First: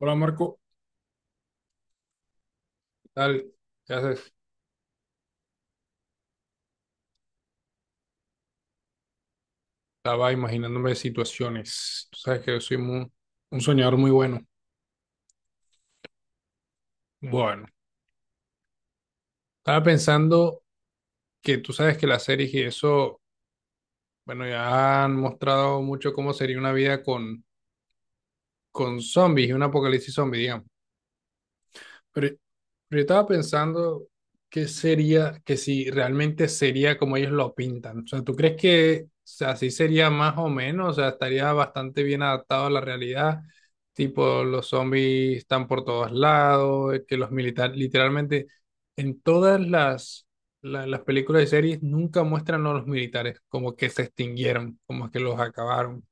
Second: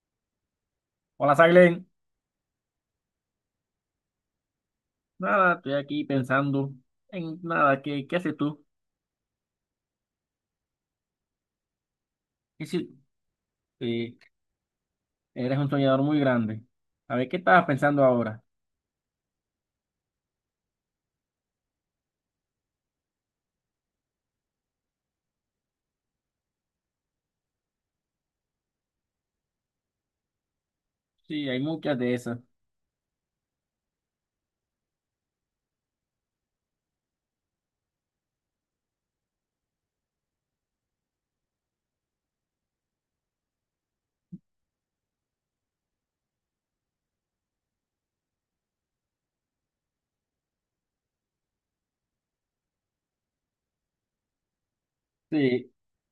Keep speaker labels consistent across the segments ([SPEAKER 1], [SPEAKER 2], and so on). [SPEAKER 1] Hola Marco,
[SPEAKER 2] Hola, Saglen.
[SPEAKER 1] ¿qué tal? ¿Qué haces?
[SPEAKER 2] Nada, estoy aquí pensando en nada, ¿qué haces tú?
[SPEAKER 1] Estaba imaginándome situaciones. Tú sabes que yo
[SPEAKER 2] Y
[SPEAKER 1] soy
[SPEAKER 2] si
[SPEAKER 1] muy- un soñador muy
[SPEAKER 2] eh,
[SPEAKER 1] bueno.
[SPEAKER 2] eres un soñador muy grande. A ver, ¿qué
[SPEAKER 1] Bueno,
[SPEAKER 2] estabas pensando ahora?
[SPEAKER 1] estaba pensando que tú sabes que las series y eso, bueno, ya han mostrado mucho cómo sería una vida con zombies y un apocalipsis zombie, digamos.
[SPEAKER 2] Sí, hay muchas de
[SPEAKER 1] Pero,
[SPEAKER 2] esas.
[SPEAKER 1] pero yo estaba pensando qué sería, que si realmente sería como ellos lo pintan. O sea, ¿tú crees que o sea, así sería más o menos? O sea, estaría bastante bien adaptado a la realidad. Tipo, los zombies están por todos lados, que los militares, literalmente, en todas las películas y series nunca muestran a los militares como que se extinguieron, como que los
[SPEAKER 2] Sí,
[SPEAKER 1] acabaron.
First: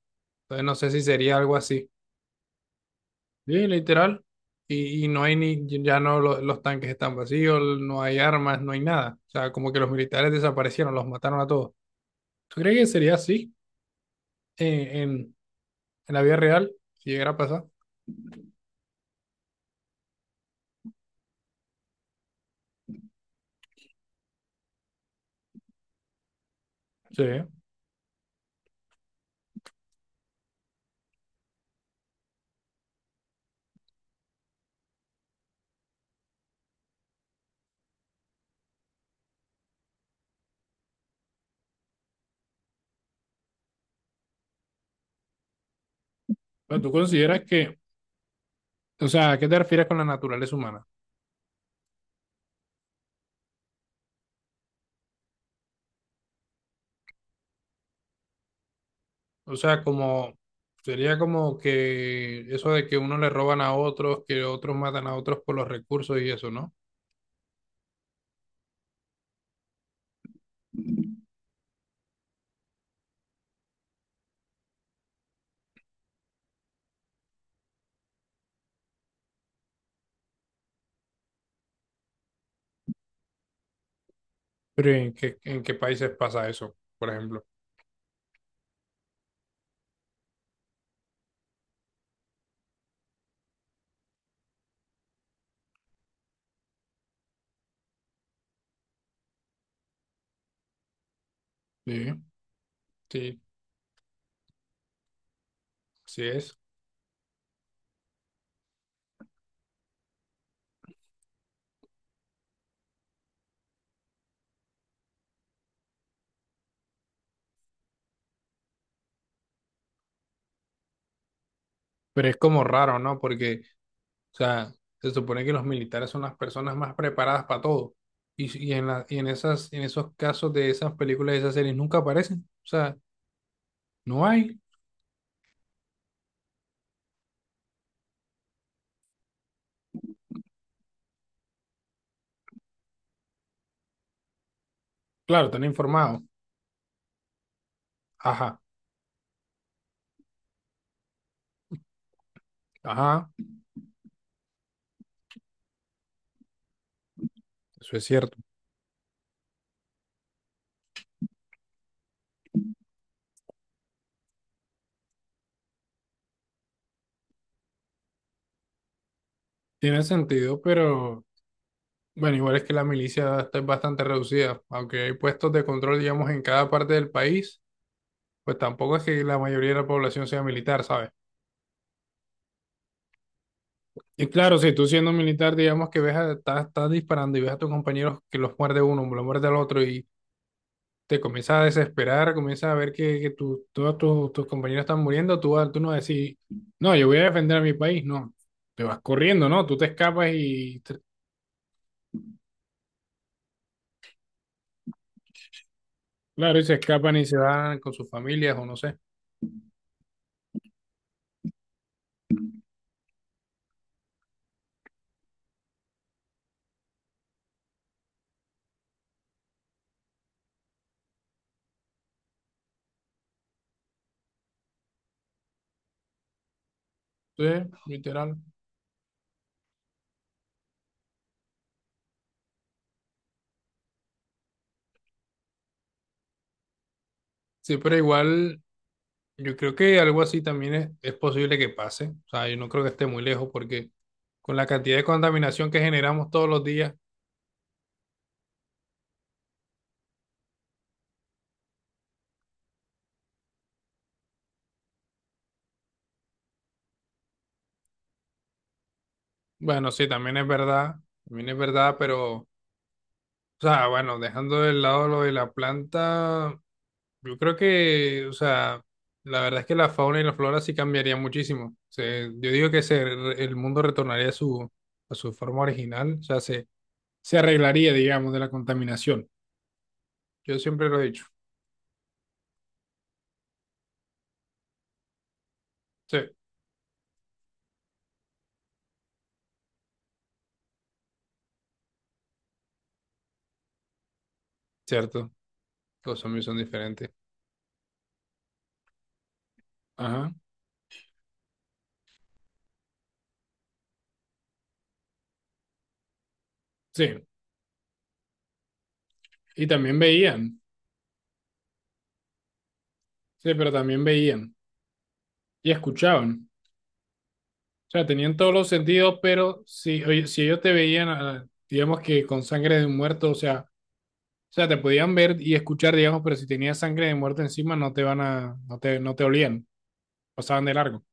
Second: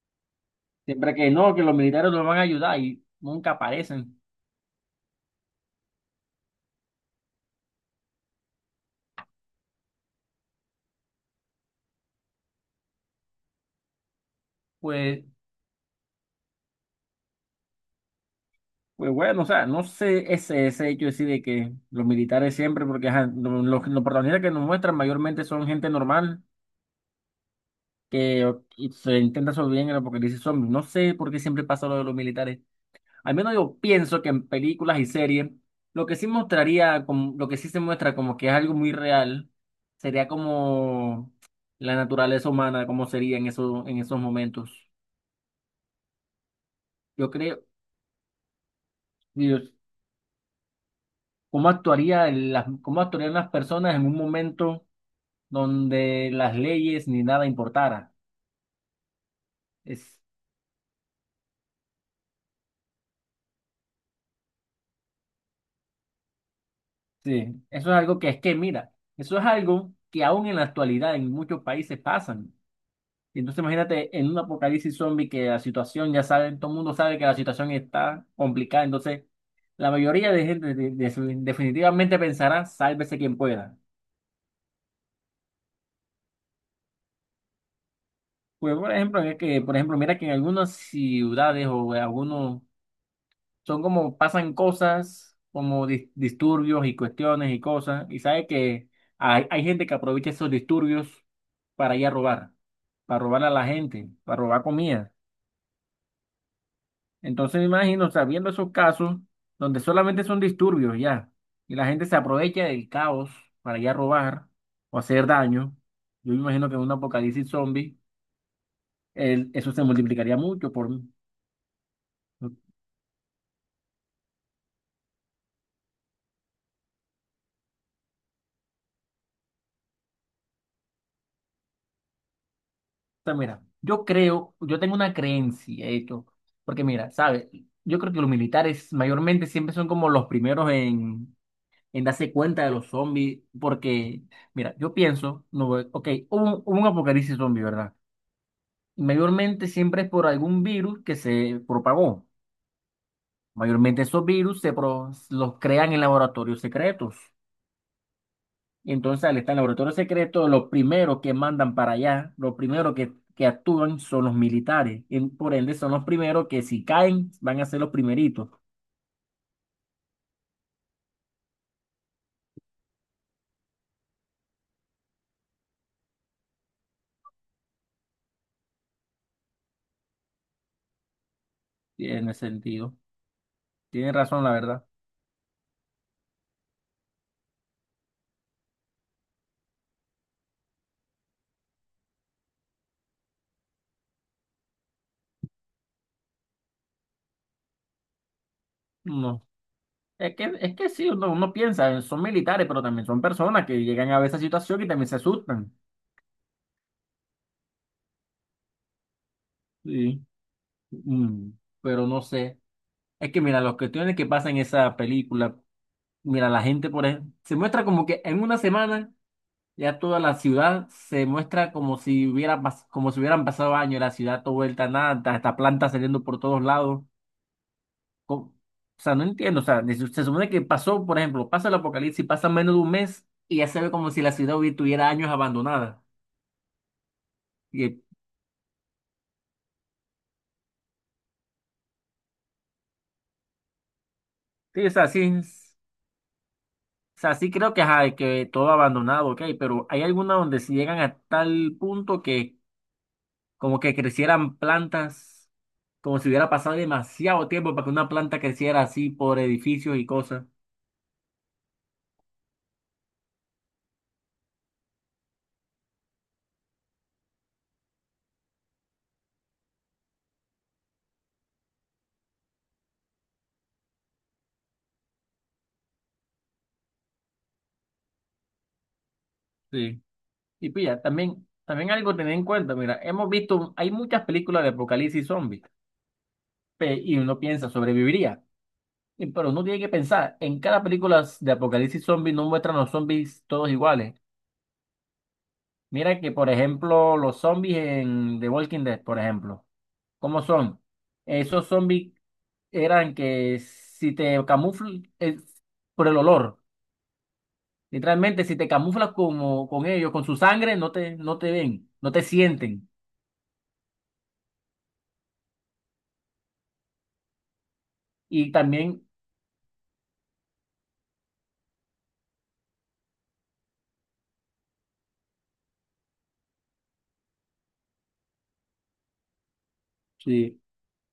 [SPEAKER 1] Entonces, no sé si
[SPEAKER 2] siempre que
[SPEAKER 1] sería
[SPEAKER 2] no,
[SPEAKER 1] algo
[SPEAKER 2] que los
[SPEAKER 1] así.
[SPEAKER 2] militares nos van a ayudar y nunca
[SPEAKER 1] Sí,
[SPEAKER 2] aparecen.
[SPEAKER 1] literal. Y no hay ni, ya no los tanques están vacíos, no hay armas, no hay nada. O sea, como que los militares desaparecieron, los mataron a todos. ¿Tú crees que sería así en,
[SPEAKER 2] Pues,
[SPEAKER 1] en- en la vida real si llegara a pasar?
[SPEAKER 2] pues bueno, o sea, no sé ese hecho así de que los militares siempre, porque ajá, los protagonistas que nos muestran mayormente son gente normal
[SPEAKER 1] Sí.
[SPEAKER 2] que y se intenta sobrevivir en el apocalipsis zombie. No sé por qué siempre pasa lo de los militares. Al menos yo pienso que en películas y series, lo que sí mostraría, lo que sí se muestra como que es algo muy real, sería como la naturaleza humana, cómo sería en esos momentos.
[SPEAKER 1] Pero tú
[SPEAKER 2] Yo
[SPEAKER 1] consideras
[SPEAKER 2] creo,
[SPEAKER 1] que, o sea, ¿a qué te
[SPEAKER 2] Dios,
[SPEAKER 1] refieres con la naturaleza humana?
[SPEAKER 2] cómo actuaría cómo actuarían las personas en un momento donde las leyes ni nada importara.
[SPEAKER 1] O sea,
[SPEAKER 2] Es,
[SPEAKER 1] como sería como que eso de que unos le roban a otros, que otros matan a otros por los recursos y eso, ¿no?
[SPEAKER 2] sí, eso es algo que es que, mira, eso es algo que aún en la actualidad en muchos países pasan. Y entonces imagínate en un apocalipsis zombie que la situación, ya saben, todo el mundo sabe que la situación está complicada, entonces la mayoría de gente definitivamente pensará, sálvese quien pueda.
[SPEAKER 1] Pero ¿en qué países pasa eso, por ejemplo?
[SPEAKER 2] Pues por ejemplo, es que, por ejemplo, mira que en algunas ciudades o en algunos son como pasan cosas como disturbios y cuestiones y cosas, y sabe que hay gente que aprovecha esos disturbios para ir a
[SPEAKER 1] Sí,
[SPEAKER 2] robar, para
[SPEAKER 1] sí,
[SPEAKER 2] robar a la gente, para robar comida.
[SPEAKER 1] sí es.
[SPEAKER 2] Entonces me imagino, o sea, viendo esos casos donde solamente son disturbios ya, y la gente se aprovecha del caos para ya robar o hacer daño, yo me imagino que en un apocalipsis zombie eso se multiplicaría mucho por... O
[SPEAKER 1] Pero es como raro, ¿no? Porque, o sea, se supone que los militares son las personas más preparadas para todo. Y en y en esas, en esos casos de esas películas de esas series nunca aparecen. O sea,
[SPEAKER 2] sea, mira, yo
[SPEAKER 1] no
[SPEAKER 2] creo,
[SPEAKER 1] hay.
[SPEAKER 2] yo tengo una creencia, de hecho, porque mira, ¿sabes? Yo creo que los militares mayormente siempre son como los primeros en darse cuenta de los zombies, porque, mira, yo pienso,
[SPEAKER 1] Claro, están
[SPEAKER 2] no, ok,
[SPEAKER 1] informados.
[SPEAKER 2] hubo un apocalipsis zombie, ¿verdad?
[SPEAKER 1] Ajá,
[SPEAKER 2] Mayormente siempre es por algún virus que se propagó.
[SPEAKER 1] ajá,
[SPEAKER 2] Mayormente esos virus los crean en laboratorios secretos.
[SPEAKER 1] eso es cierto.
[SPEAKER 2] Y entonces al estar en laboratorios secretos, los primeros que mandan para allá, los primeros que actúan son los militares. Y por ende son los primeros que si caen van a ser los primeritos.
[SPEAKER 1] Tiene sentido, pero bueno, igual es que la milicia está bastante reducida. Aunque hay puestos de control, digamos, en cada parte del país, pues tampoco es que la mayoría de la población sea militar, ¿sabes?
[SPEAKER 2] Tiene sentido. Tiene
[SPEAKER 1] Y
[SPEAKER 2] razón, la
[SPEAKER 1] claro, si
[SPEAKER 2] verdad.
[SPEAKER 1] tú siendo militar, digamos que ves a, estás, estás disparando y ves a tus compañeros que los muerde uno, lo muerde al otro y te comienzas a desesperar, comienzas a ver que todos tus, tus compañeros están muriendo, tú, vas- tú no decís, no, yo voy a defender a mi país, no, te vas
[SPEAKER 2] No.
[SPEAKER 1] corriendo, ¿no? Tú te escapas
[SPEAKER 2] Es
[SPEAKER 1] y,
[SPEAKER 2] que
[SPEAKER 1] te-
[SPEAKER 2] sí, uno piensa, son militares, pero también son personas que llegan a ver esa situación y también se asustan.
[SPEAKER 1] claro, y se escapan y se van con sus familias o no sé.
[SPEAKER 2] Sí. Mm, pero no sé. Es que mira, las cuestiones que pasan en esa película, mira, la gente por ejemplo, se muestra como que en una semana ya toda la ciudad se muestra como si como si hubieran pasado años, la ciudad toda vuelta a nada, hasta plantas saliendo por todos lados.
[SPEAKER 1] Entonces,
[SPEAKER 2] Co-
[SPEAKER 1] literal.
[SPEAKER 2] o sea, no entiendo, o sea, se supone que pasó, por ejemplo, pasa el apocalipsis, pasa menos de un mes y ya se ve como si la ciudad tuviera años abandonada.
[SPEAKER 1] Sí,
[SPEAKER 2] Y,
[SPEAKER 1] pero igual, yo creo que algo así también es posible que pase. O sea, yo no creo que esté muy lejos porque con la
[SPEAKER 2] sí, o
[SPEAKER 1] cantidad de
[SPEAKER 2] sea,
[SPEAKER 1] contaminación que generamos todos los días.
[SPEAKER 2] o sea, sí creo que, ajá, que todo abandonado, ok, pero hay algunas donde si llegan a tal punto que como que crecieran plantas, como si hubiera pasado demasiado tiempo para que una planta creciera así por
[SPEAKER 1] Bueno,
[SPEAKER 2] edificios y
[SPEAKER 1] sí,
[SPEAKER 2] cosas.
[SPEAKER 1] también es verdad, pero, o sea, bueno, dejando de lado lo de la planta, yo creo que, o sea, la verdad es que la fauna y la flora sí cambiaría muchísimo. Se- yo digo que se, el mundo retornaría a su forma original, o sea, se arreglaría, digamos, de la contaminación.
[SPEAKER 2] Sí.
[SPEAKER 1] Yo
[SPEAKER 2] Y
[SPEAKER 1] siempre lo
[SPEAKER 2] pilla,
[SPEAKER 1] he dicho.
[SPEAKER 2] también algo a tener en cuenta, mira, hemos visto, hay muchas películas de apocalipsis zombies,
[SPEAKER 1] Sí,
[SPEAKER 2] y uno piensa, sobreviviría. Pero uno tiene que pensar, en cada película de apocalipsis zombie no muestran los zombies todos iguales.
[SPEAKER 1] cierto, los
[SPEAKER 2] Mira que,
[SPEAKER 1] zombies
[SPEAKER 2] por
[SPEAKER 1] son diferentes.
[SPEAKER 2] ejemplo, los zombies en The Walking Dead, por ejemplo,
[SPEAKER 1] Ajá,
[SPEAKER 2] ¿cómo son? Esos zombies eran que si te camuflas por el olor,
[SPEAKER 1] sí,
[SPEAKER 2] literalmente si te camuflas
[SPEAKER 1] y
[SPEAKER 2] como con
[SPEAKER 1] también
[SPEAKER 2] ellos, con su
[SPEAKER 1] veían,
[SPEAKER 2] sangre, no te ven, no te sienten.
[SPEAKER 1] sí, pero también veían y escuchaban. O sea, tenían
[SPEAKER 2] Y
[SPEAKER 1] todos los
[SPEAKER 2] también,
[SPEAKER 1] sentidos, pero si, oye, si ellos te veían, ah, digamos que con sangre de un muerto, o sea, te podían ver y escuchar, digamos, pero si tenías sangre de muerto encima, no te van a, no te, no te olían,
[SPEAKER 2] sí,
[SPEAKER 1] pasaban de largo.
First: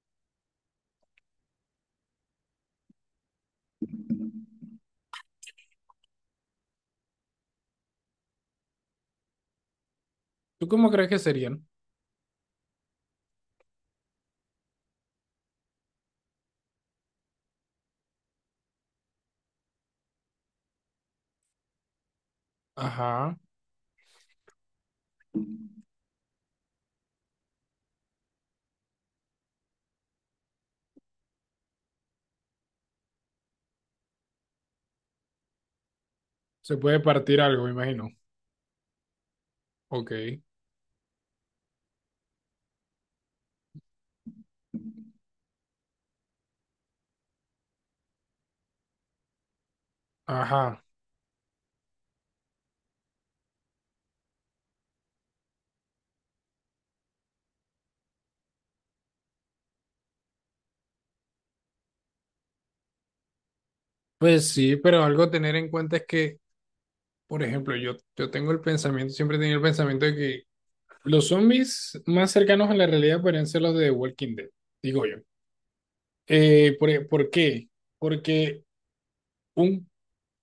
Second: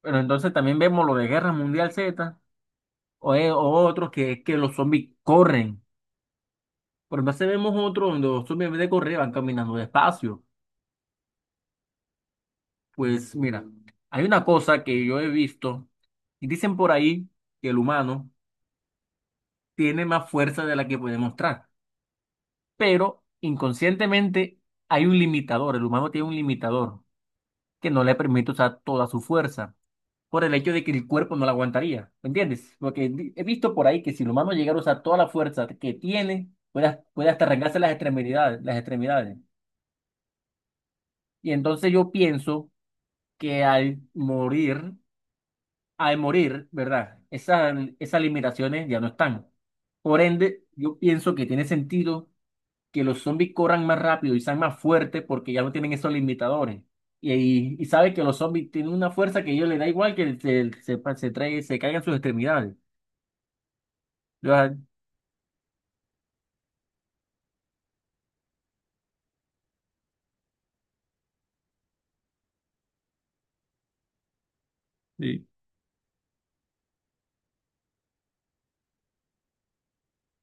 [SPEAKER 2] pero entonces también vemos lo de Guerra Mundial Z o otros que es que los zombies corren. Pero entonces vemos otros donde los zombies en vez de correr van caminando despacio.
[SPEAKER 1] ¿Tú cómo crees que serían?
[SPEAKER 2] Pues mira, hay una cosa que yo he visto y dicen por ahí que el humano tiene más fuerza de la que puede mostrar. Pero
[SPEAKER 1] Ajá,
[SPEAKER 2] inconscientemente hay un limitador, el humano tiene un limitador que no le permite usar toda su fuerza por el hecho de que el cuerpo no la aguantaría, ¿me entiendes? Porque he visto por ahí que si el humano llegara a usar toda la fuerza que tiene,
[SPEAKER 1] se puede
[SPEAKER 2] puede
[SPEAKER 1] partir
[SPEAKER 2] hasta
[SPEAKER 1] algo, me
[SPEAKER 2] arrancarse las
[SPEAKER 1] imagino.
[SPEAKER 2] extremidades, las extremidades.
[SPEAKER 1] Ok,
[SPEAKER 2] Y entonces yo pienso que al morir, ¿verdad? Esas limitaciones ya no están. Por ende,
[SPEAKER 1] ajá.
[SPEAKER 2] yo pienso que tiene sentido que los zombies corran más rápido y sean más fuertes porque ya no tienen esos limitadores. Y sabe que los zombies tienen una fuerza que a ellos les da igual que se caigan sus extremidades.
[SPEAKER 1] Pues
[SPEAKER 2] Yo, ah,
[SPEAKER 1] sí, pero algo a tener en cuenta es que, por ejemplo, yo tengo el pensamiento, siempre he tenido el pensamiento de que los zombies más cercanos a la realidad podrían ser los de The Walking Dead, digo yo.
[SPEAKER 2] sí,
[SPEAKER 1] Por, e- ¿por qué? Porque un,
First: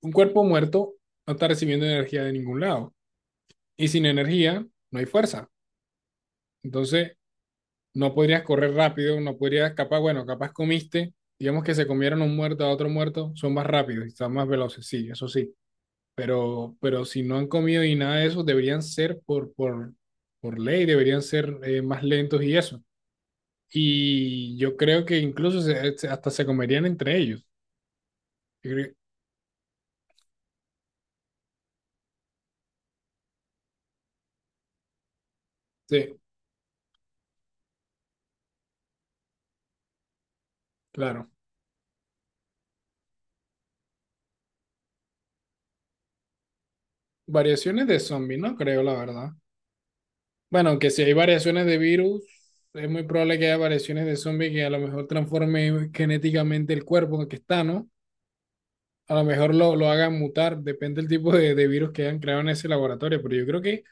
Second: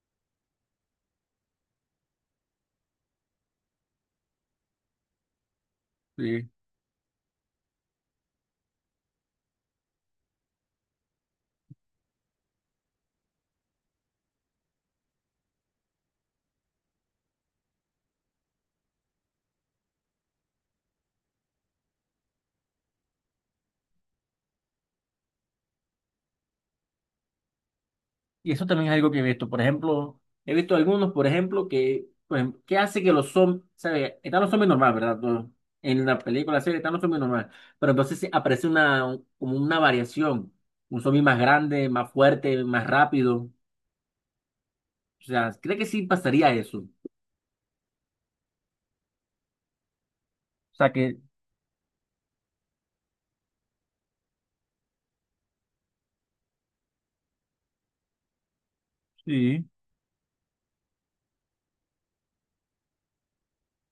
[SPEAKER 1] un cuerpo muerto no está recibiendo energía de ningún lado. Y sin energía no hay fuerza.
[SPEAKER 2] sí.
[SPEAKER 1] Entonces, no podrías correr rápido, no podrías, capaz, bueno, capaz comiste, digamos que se comieron un muerto a otro muerto, son más rápidos y están más veloces, sí, eso sí. Pero si no han comido y nada de eso, deberían ser por ley, deberían ser más lentos y eso. Y yo creo que incluso hasta se comerían entre ellos.
[SPEAKER 2] Y eso
[SPEAKER 1] Yo
[SPEAKER 2] también
[SPEAKER 1] creo-
[SPEAKER 2] es algo que he visto. Por ejemplo, he visto algunos, por ejemplo, que, pues, ¿qué hace que los zombies, sabe, están los zombies normales, ¿verdad? No, en
[SPEAKER 1] sí,
[SPEAKER 2] la película, la serie, están los zombies normales. Pero entonces sí aparece una, como una variación. Un zombie
[SPEAKER 1] claro.
[SPEAKER 2] más grande, más fuerte, más rápido. O sea, ¿cree que sí pasaría eso? O
[SPEAKER 1] Variaciones de zombie, no creo, la verdad. Bueno, que
[SPEAKER 2] sea,
[SPEAKER 1] si hay
[SPEAKER 2] que
[SPEAKER 1] variaciones de virus, es muy probable que haya variaciones de zombie que a lo mejor transforme genéticamente el cuerpo en el que está, ¿no? A lo mejor
[SPEAKER 2] sí,
[SPEAKER 1] lo hagan mutar, depende del tipo de virus que hayan creado en ese laboratorio, pero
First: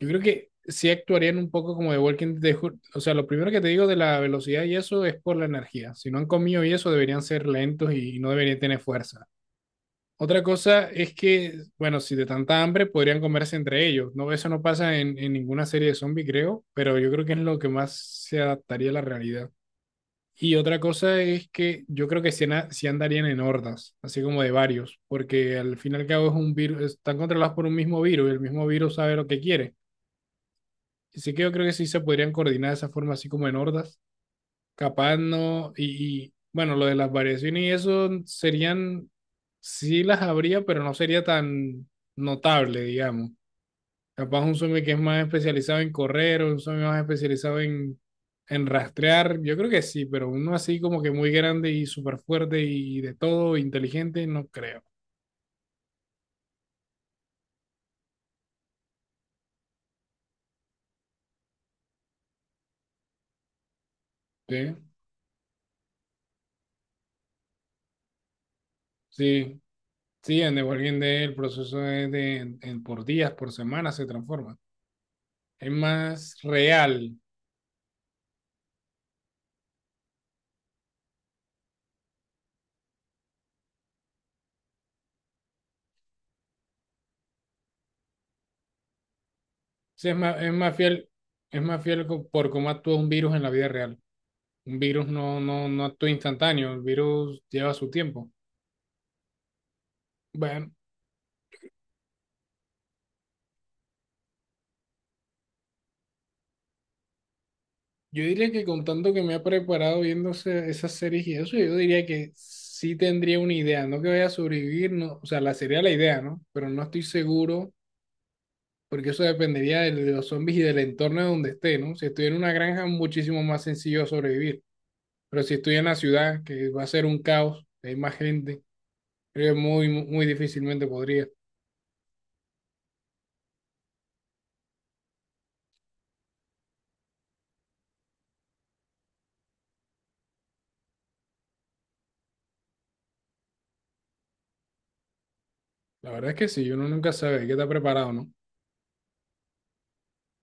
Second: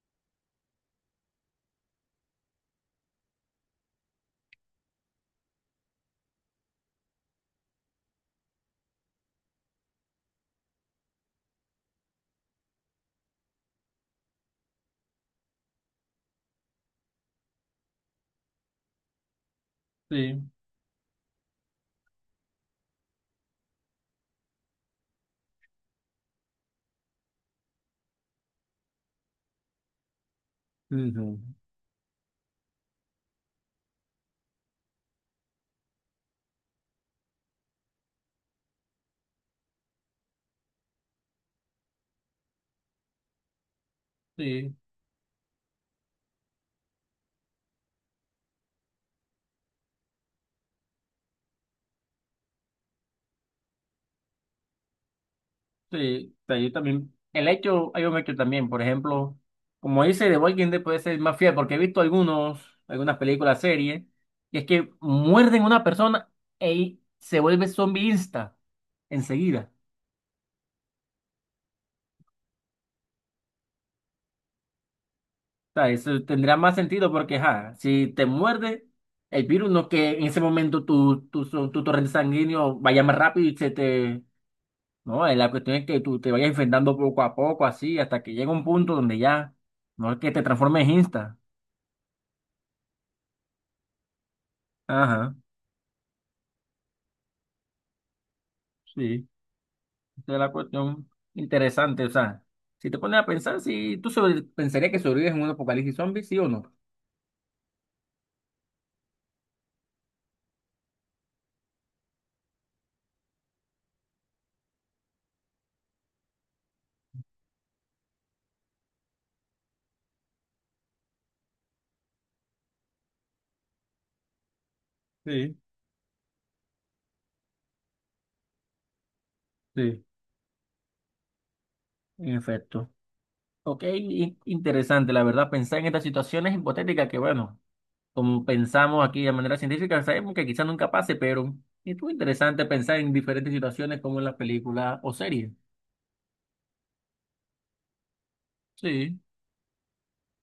[SPEAKER 1] yo creo que sí actuarían un poco como de Walking Dead. Ju- O sea, lo primero que te digo de la velocidad y eso es por la energía. Si no han comido y eso, deberían ser lentos y no deberían tener fuerza. Otra cosa es que, bueno, si de tanta hambre podrían comerse entre ellos. No, eso no pasa en ninguna serie de zombies, creo, pero yo creo que es lo que más se adaptaría a la realidad.
[SPEAKER 2] sí,
[SPEAKER 1] Y otra cosa es que yo creo que sí, na- sí andarían en hordas, así como de varios, porque al fin y al cabo es un virus, están controlados por un mismo virus y el mismo virus sabe lo que quiere. Así
[SPEAKER 2] ujú,
[SPEAKER 1] que yo creo que sí se podrían coordinar de esa forma, así como en hordas. Capaz no, bueno, lo de las variaciones y eso serían, sí las habría, pero no sería tan notable, digamos. Capaz un
[SPEAKER 2] sí, sí.
[SPEAKER 1] zombie que es más especializado en correr o un zombie más especializado en rastrear, yo creo que sí, pero uno así como que muy grande y súper fuerte y de todo, inteligente, no creo.
[SPEAKER 2] Sí. O sea, yo también, el hecho, hay un hecho también, por ejemplo, como dice The Walking Dead puede ser más fiel, porque he visto algunos, algunas películas, series, y es
[SPEAKER 1] Sí,
[SPEAKER 2] que muerden a una persona y se vuelve zombie insta
[SPEAKER 1] sí,
[SPEAKER 2] enseguida.
[SPEAKER 1] sí, en The Walking Dead el proceso es de, por días, por semanas se transforma. Es
[SPEAKER 2] O sea, eso
[SPEAKER 1] más
[SPEAKER 2] tendrá más sentido
[SPEAKER 1] real.
[SPEAKER 2] porque, ja, si te muerde el virus, no que en ese momento tu torrente sanguíneo vaya más rápido y se te no, la cuestión es que tú te vayas enfrentando poco a poco, así, hasta que llega un punto donde ya,
[SPEAKER 1] Sí,
[SPEAKER 2] no es que te transformes en Insta.
[SPEAKER 1] es más fiel co- por cómo actúa un virus en la vida real. Un virus
[SPEAKER 2] Ajá,
[SPEAKER 1] no actúa instantáneo, el virus lleva su tiempo.
[SPEAKER 2] sí, esa es la
[SPEAKER 1] Bueno,
[SPEAKER 2] cuestión interesante. O sea, si te pones a pensar, si tú pensarías que sobrevives en un apocalipsis zombie, sí o no.
[SPEAKER 1] yo diría que con tanto que me ha preparado viéndose esas series y eso, yo diría que sí tendría una idea, no que vaya a sobrevivir, no, o sea, la sería la idea, ¿no? Pero no estoy seguro, porque eso dependería de, los zombies y del entorno de donde esté, ¿no? Si estoy en una granja, muchísimo más sencillo sobrevivir. Pero si
[SPEAKER 2] Sí,
[SPEAKER 1] estoy en la ciudad, que va a ser un caos, hay más gente. Creo que muy,
[SPEAKER 2] sí.
[SPEAKER 1] muy difícilmente podría.
[SPEAKER 2] En efecto. Ok, interesante, la verdad, pensar en estas situaciones hipotéticas que, bueno, como pensamos aquí de manera científica, sabemos que quizás nunca pase, pero es muy interesante pensar en diferentes situaciones como en las películas o series.
[SPEAKER 1] La verdad es que sí, uno nunca sabe, hay que estar preparado, ¿no?
[SPEAKER 2] Sí.